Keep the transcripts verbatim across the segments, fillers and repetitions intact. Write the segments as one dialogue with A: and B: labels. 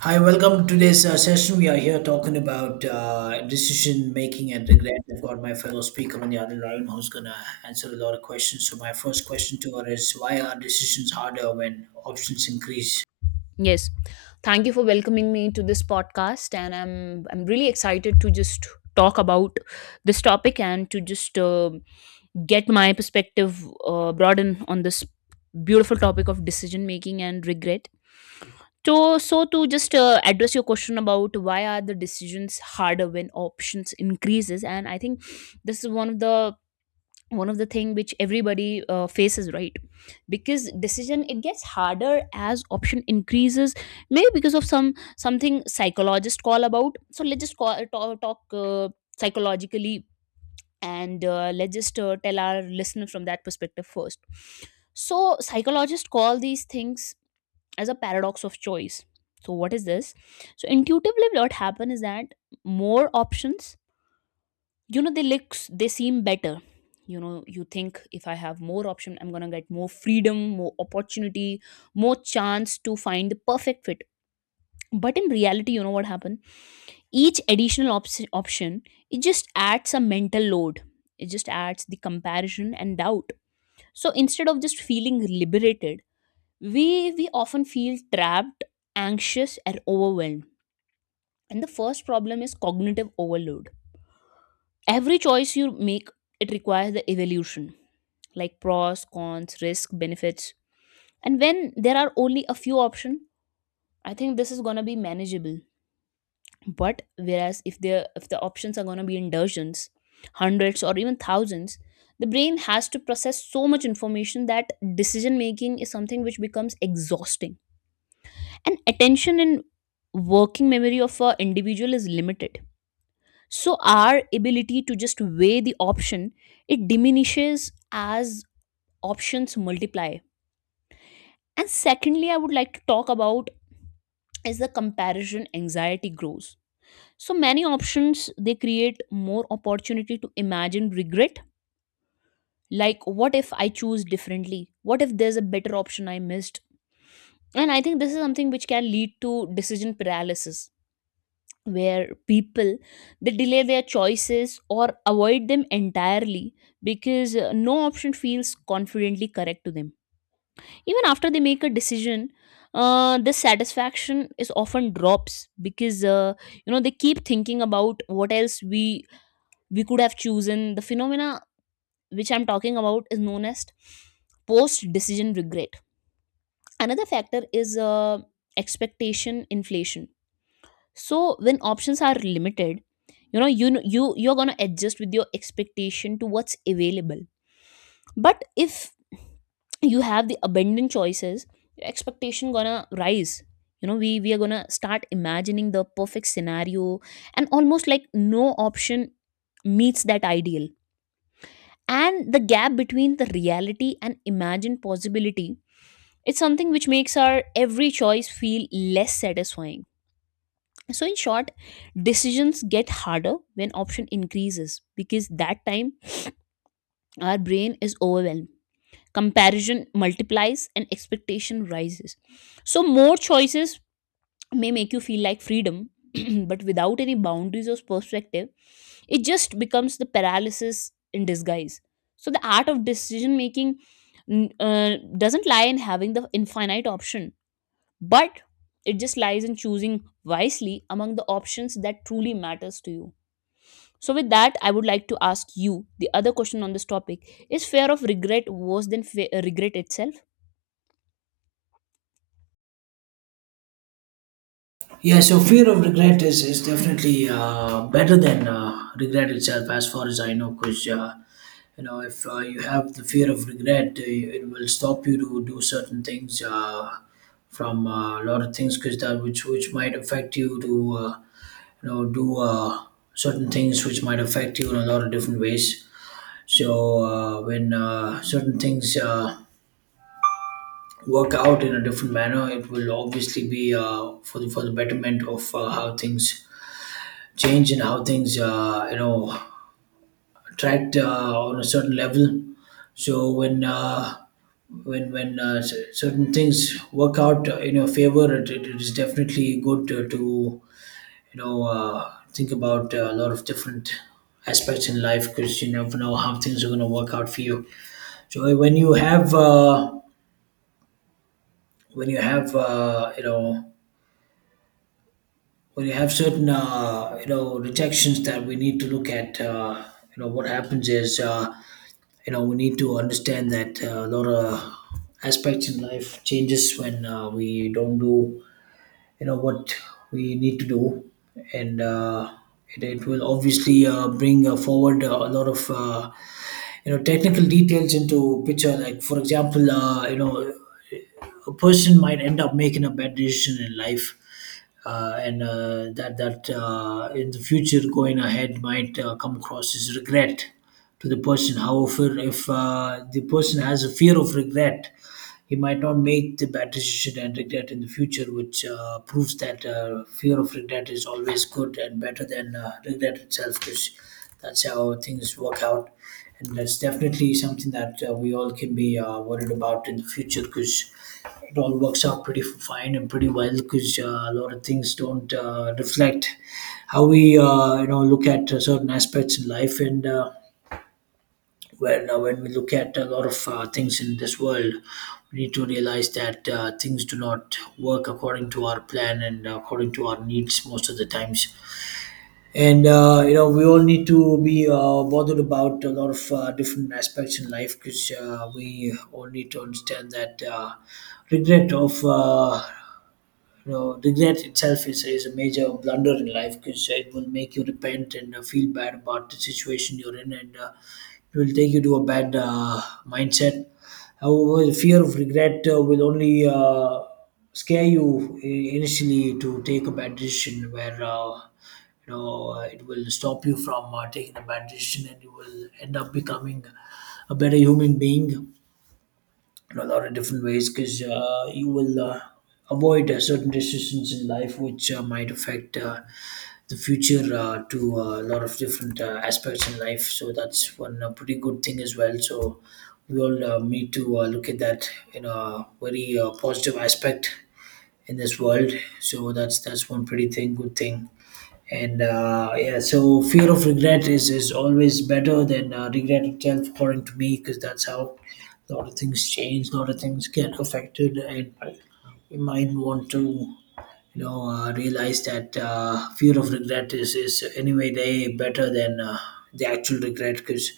A: Hi, welcome to today's uh, session. We are here talking about uh, decision making and regret. I've got my fellow speaker on the other line who's going to answer a lot of questions. So, my first question to her is why are decisions harder when options increase?
B: Yes. Thank you for welcoming me to this podcast, and I'm I'm really excited to just talk about this topic and to just uh, get my perspective uh, broaden on this beautiful topic of decision making and regret. So so to just uh, address your question about why are the decisions harder when options increases. And I think this is one of the one of the thing which everybody uh, faces, right? Because decision, it gets harder as option increases, maybe because of some something psychologists call about. So let's just call, talk, talk uh, psychologically, and uh, let's just uh, tell our listener from that perspective first. So psychologists call these things as a paradox of choice. So what is this? So intuitively, what happen is that more options, you know, they look they seem better. You know, you think if I have more option, I'm going to get more freedom, more opportunity, more chance to find the perfect fit. But in reality, you know what happened, each additional op- option, it just adds a mental load. It just adds the comparison and doubt. So instead of just feeling liberated, we we often feel trapped, anxious, and overwhelmed. And the first problem is cognitive overload. Every choice you make, it requires the evaluation, like pros, cons, risk, benefits. And when there are only a few options, I think this is going to be manageable. But whereas if there if the options are going to be in dozens, hundreds, or even thousands, the brain has to process so much information that decision making is something which becomes exhausting. And attention and working memory of an individual is limited. So our ability to just weigh the option, it diminishes as options multiply. And secondly, I would like to talk about is the comparison anxiety grows. So many options, they create more opportunity to imagine regret, like what if I choose differently, what if there's a better option I missed. And I think this is something which can lead to decision paralysis, where people, they delay their choices or avoid them entirely because uh, no option feels confidently correct to them. Even after they make a decision, uh, the satisfaction is often drops because, uh, you know, they keep thinking about what else we we could have chosen. The phenomena which I'm talking about is known as post decision regret. Another factor is uh, expectation inflation. So when options are limited, you know, you kn- you you're going to adjust with your expectation to what's available. But if you have the abundant choices, your expectation going to rise. You know, we we are going to start imagining the perfect scenario, and almost like no option meets that ideal. And the gap between the reality and imagined possibility, it's something which makes our every choice feel less satisfying. So in short, decisions get harder when option increases because that time our brain is overwhelmed. Comparison multiplies and expectation rises. So more choices may make you feel like freedom, but without any boundaries or perspective, it just becomes the paralysis in disguise. So the art of decision making n- uh, doesn't lie in having the infinite option, but it just lies in choosing wisely among the options that truly matters to you. So with that, I would like to ask you the other question on this topic. Is fear of regret worse than fe- uh, regret itself?
A: Yeah, so fear of regret is, is definitely uh, better than uh, regret itself, as far as I know, because uh, you know if uh, you have the fear of regret, uh, it will stop you to do certain things uh, from uh, a lot of things, because that which which might affect you to. Uh, you know do uh, certain things which might affect you in a lot of different ways. So uh, when uh, certain things uh, work out in a different manner, it will obviously be uh, for the for the betterment of uh, how things change and how things uh, you know attract uh, on a certain level. So when uh, when when uh, cer- certain things work out in your favor, it, it it is definitely good to, to you know, uh, think about uh, a lot of different aspects in life because you never know how things are going to work out for you. So when you have, uh, when you have, uh, you know, when you have certain, uh, you know, rejections that we need to look at, uh, you know, what happens is, uh, you know, we need to understand that uh, a lot of aspects in life changes when uh, we don't do you know what we need to do. And uh, it, it will obviously uh, bring uh, forward uh, a lot of uh, you know technical details into picture, like for example uh, you know a person might end up making a bad decision in life. Uh, and uh, that that uh, in the future going ahead might uh, come across as regret to the person. However, if uh, the person has a fear of regret, he might not make the bad decision and regret in the future, which uh, proves that uh, fear of regret is always good and better than uh, regret itself, because that's how things work out. And that's definitely something that uh, we all can be uh, worried about in the future, because it all works out pretty fine and pretty well because uh, a lot of things don't uh, reflect how we uh, you know look at uh, certain aspects in life. And uh, when uh, when we look at a lot of uh, things in this world, we need to realize that uh, things do not work according to our plan and according to our needs most of the times. And uh, you know we all need to be uh, bothered about a lot of uh, different aspects in life, because uh, we all need to understand that uh, regret of uh, you know regret itself is, is a major blunder in life because it will make you repent and uh, feel bad about the situation you're in. And uh, it will take you to a bad uh, mindset. However, the fear of regret uh, will only uh, scare you i- initially to take a bad decision, where uh, you know uh, it will stop you from uh, taking a bad decision and you will end up becoming a better human being in a lot of different ways, because uh, you will uh, avoid uh, certain decisions in life which uh, might affect uh, the future uh, to uh, a lot of different uh, aspects in life. So that's one uh, pretty good thing as well. So we all uh, need to uh, look at that in a very uh, positive aspect in this world. So that's that's one pretty thing, good thing. And uh, yeah, so fear of regret is is always better than uh, regret itself, according to me, because that's how a lot of things change, a lot of things get affected. And we might want to you know, uh, realize that uh, fear of regret is, is anyway way better than uh, the actual regret, because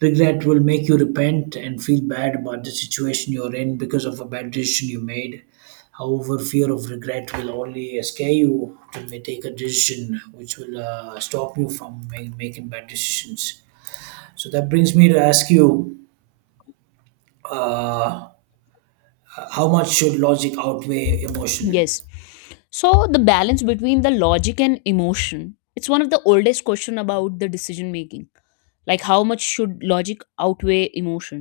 A: regret will make you repent and feel bad about the situation you're in because of a bad decision you made. However, fear of regret will only scare you to ma- take a decision which will uh, stop you from ma- making bad decisions. So that brings me to ask you uh, how much should logic outweigh emotion?
B: Yes. So the balance between the logic and emotion. It's one of the oldest question about the decision making. Like how much should logic outweigh emotion?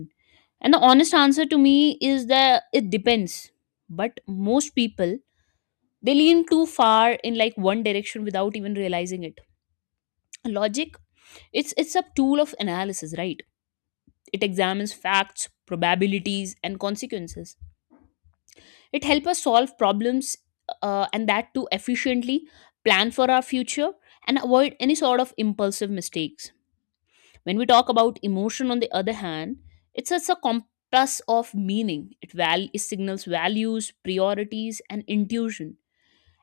B: And the honest answer to me is that it depends. But most people, they lean too far in like one direction without even realizing it. Logic, it's it's a tool of analysis, right? It examines facts, probabilities, and consequences. It helps us solve problems, uh, and that too efficiently, plan for our future, and avoid any sort of impulsive mistakes. When we talk about emotion, on the other hand, it's such a compass of meaning. It, val- it signals values, priorities, and intuition,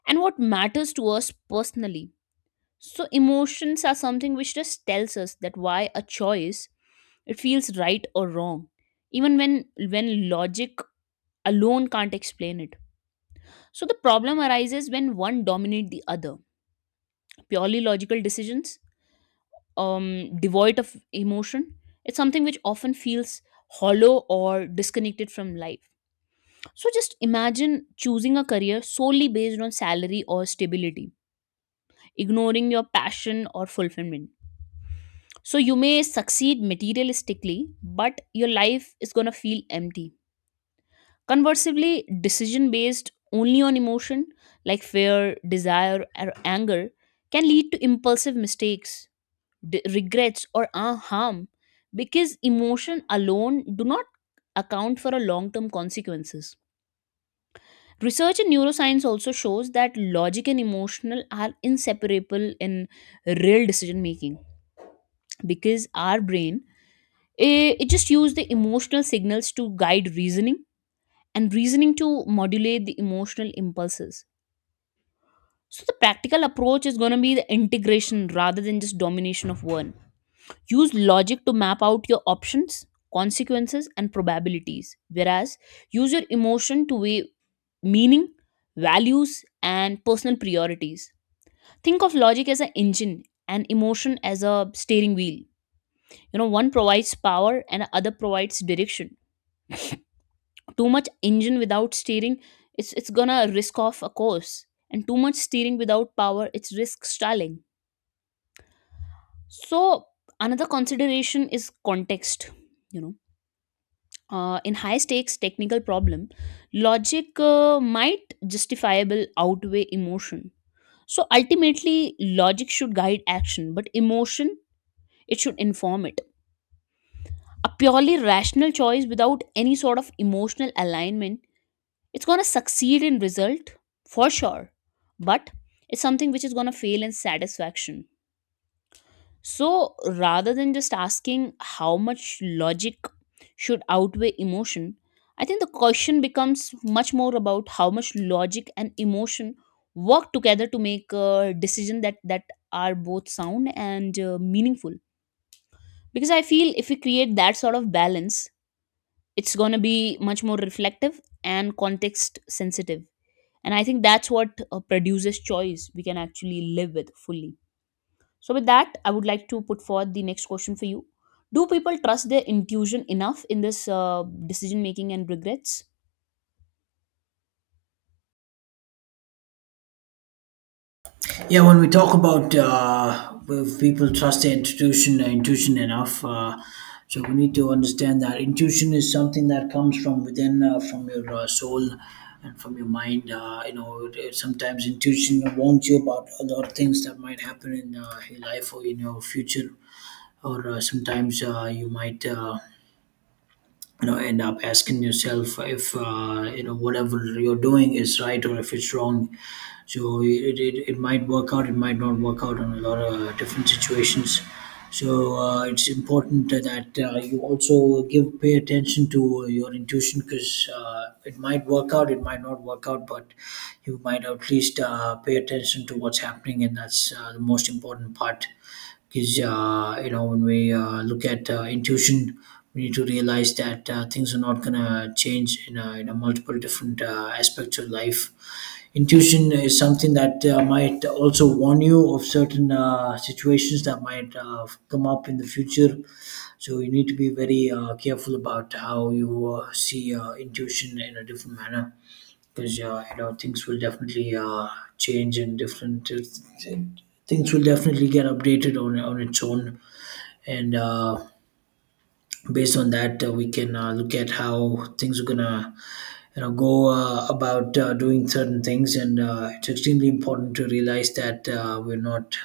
B: and what matters to us personally. So emotions are something which just tells us that why a choice it feels right or wrong, even when when logic alone can't explain it. So the problem arises when one dominates the other. Purely logical decisions, um, devoid of emotion. It's something which often feels hollow or disconnected from life. So just imagine choosing a career solely based on salary or stability, ignoring your passion or fulfillment. So you may succeed materialistically, but your life is going to feel empty. Conversely, decision based only on emotion, like fear, desire, or anger, can lead to impulsive mistakes, d- regrets, or uh, harm, because emotion alone do not account for a long-term consequences. Research in neuroscience also shows that logic and emotional are inseparable in real decision making, because our brain, eh, it just use the emotional signals to guide reasoning, and reasoning to modulate the emotional impulses. So the practical approach is going to be the integration rather than just domination of one. Use logic to map out your options, consequences, and probabilities, whereas use your emotion to weigh meaning, values, and personal priorities. Think of logic as an engine and emotion as a steering wheel. You know, one provides power and other provides direction. Too much engine without steering, it's it's gonna risk off a course. And too much steering without power, it's risk stalling. So another consideration is context. You know, uh, in high stakes technical problem, logic uh, might justifiable outweigh emotion. So ultimately logic should guide action, but emotion, it should inform it. A purely rational choice without any sort of emotional alignment, it's going to succeed in result for sure, but it's something which is going to fail in satisfaction. So rather than just asking how much logic should outweigh emotion, I think the question becomes much more about how much logic and emotion work together to make a decision that that are both sound and uh, meaningful. Because I feel if we create that sort of balance, it's going to be much more reflective and context sensitive. And I think that's what uh, produces choice we can actually live with fully. So with that, I would like to put forward the next question for you. Do people trust their intuition enough in this uh, decision making and regrets?
A: Yeah, when we talk about uh, if people trust their intuition, uh, intuition enough, uh, so we need to understand that intuition is something that comes from within, uh, from your uh, soul and from your mind. Uh, you know, it- it- sometimes intuition warns you about a lot of things that might happen in uh, your life or in your future, or uh, sometimes uh, you might. Uh, you know end up asking yourself if uh, you know whatever you're doing is right or if it's wrong. So it, it, it might work out, it might not work out on a lot of different situations. So uh, it's important that uh, you also give pay attention to your intuition, because uh, it might work out, it might not work out, but you might at least uh, pay attention to what's happening, and that's uh, the most important part. Because uh, you know when we uh, look at uh, intuition, we need to realize that uh, things are not going to change in, a, in a multiple different uh, aspects of life. Intuition is something that uh, might also warn you of certain uh, situations that might uh, come up in the future. So you need to be very uh, careful about how you uh, see uh, intuition in a different manner, because uh, you know things will definitely uh, change, and different uh, things will definitely get updated on on its own. And uh, based on that uh, we can uh, look at how things are gonna you know go uh, about uh, doing certain things. And uh, it's extremely important to realize that uh, we're not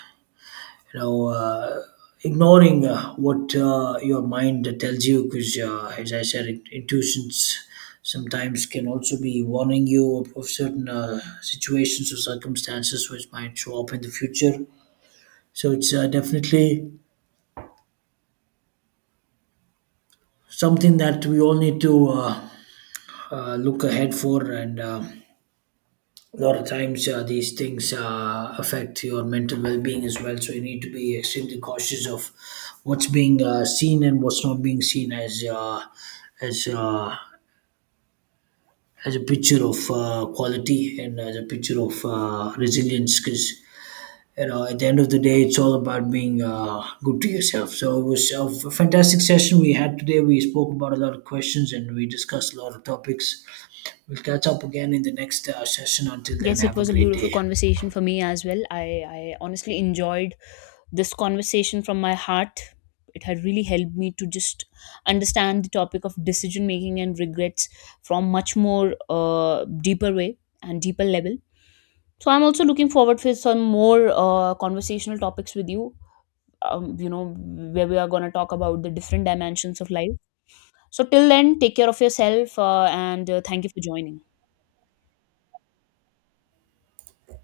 A: you know uh, ignoring uh, what uh, your mind tells you, because uh, as I said it, intuitions sometimes can also be warning you of, of certain uh, situations or circumstances which might show up in the future. So it's uh, definitely something that we all need to uh, uh, look ahead for. And uh, a lot of times uh, these things uh, affect your mental well-being as well, so you need to be extremely cautious of what's being uh, seen and what's not being seen as uh, as uh, as a picture of uh, quality and as a picture of uh, resilience. Because you know at the end of the day it's all about being uh, good to yourself. So it was a f- fantastic session we had today. We spoke about a lot of questions and we discussed a lot of topics. We'll catch up again in the next uh, session. Until then,
B: Yes, it
A: have a
B: was a
A: great
B: beautiful
A: day.
B: conversation for me as well. I, I honestly enjoyed this conversation from my heart. It had really helped me to just understand the topic of decision making and regrets from much more uh, deeper way and deeper level. So I'm also looking forward for some more uh, conversational topics with you, um, you know, where we are going to talk about the different dimensions of life. So till then, take care of yourself uh, and uh, thank you for joining.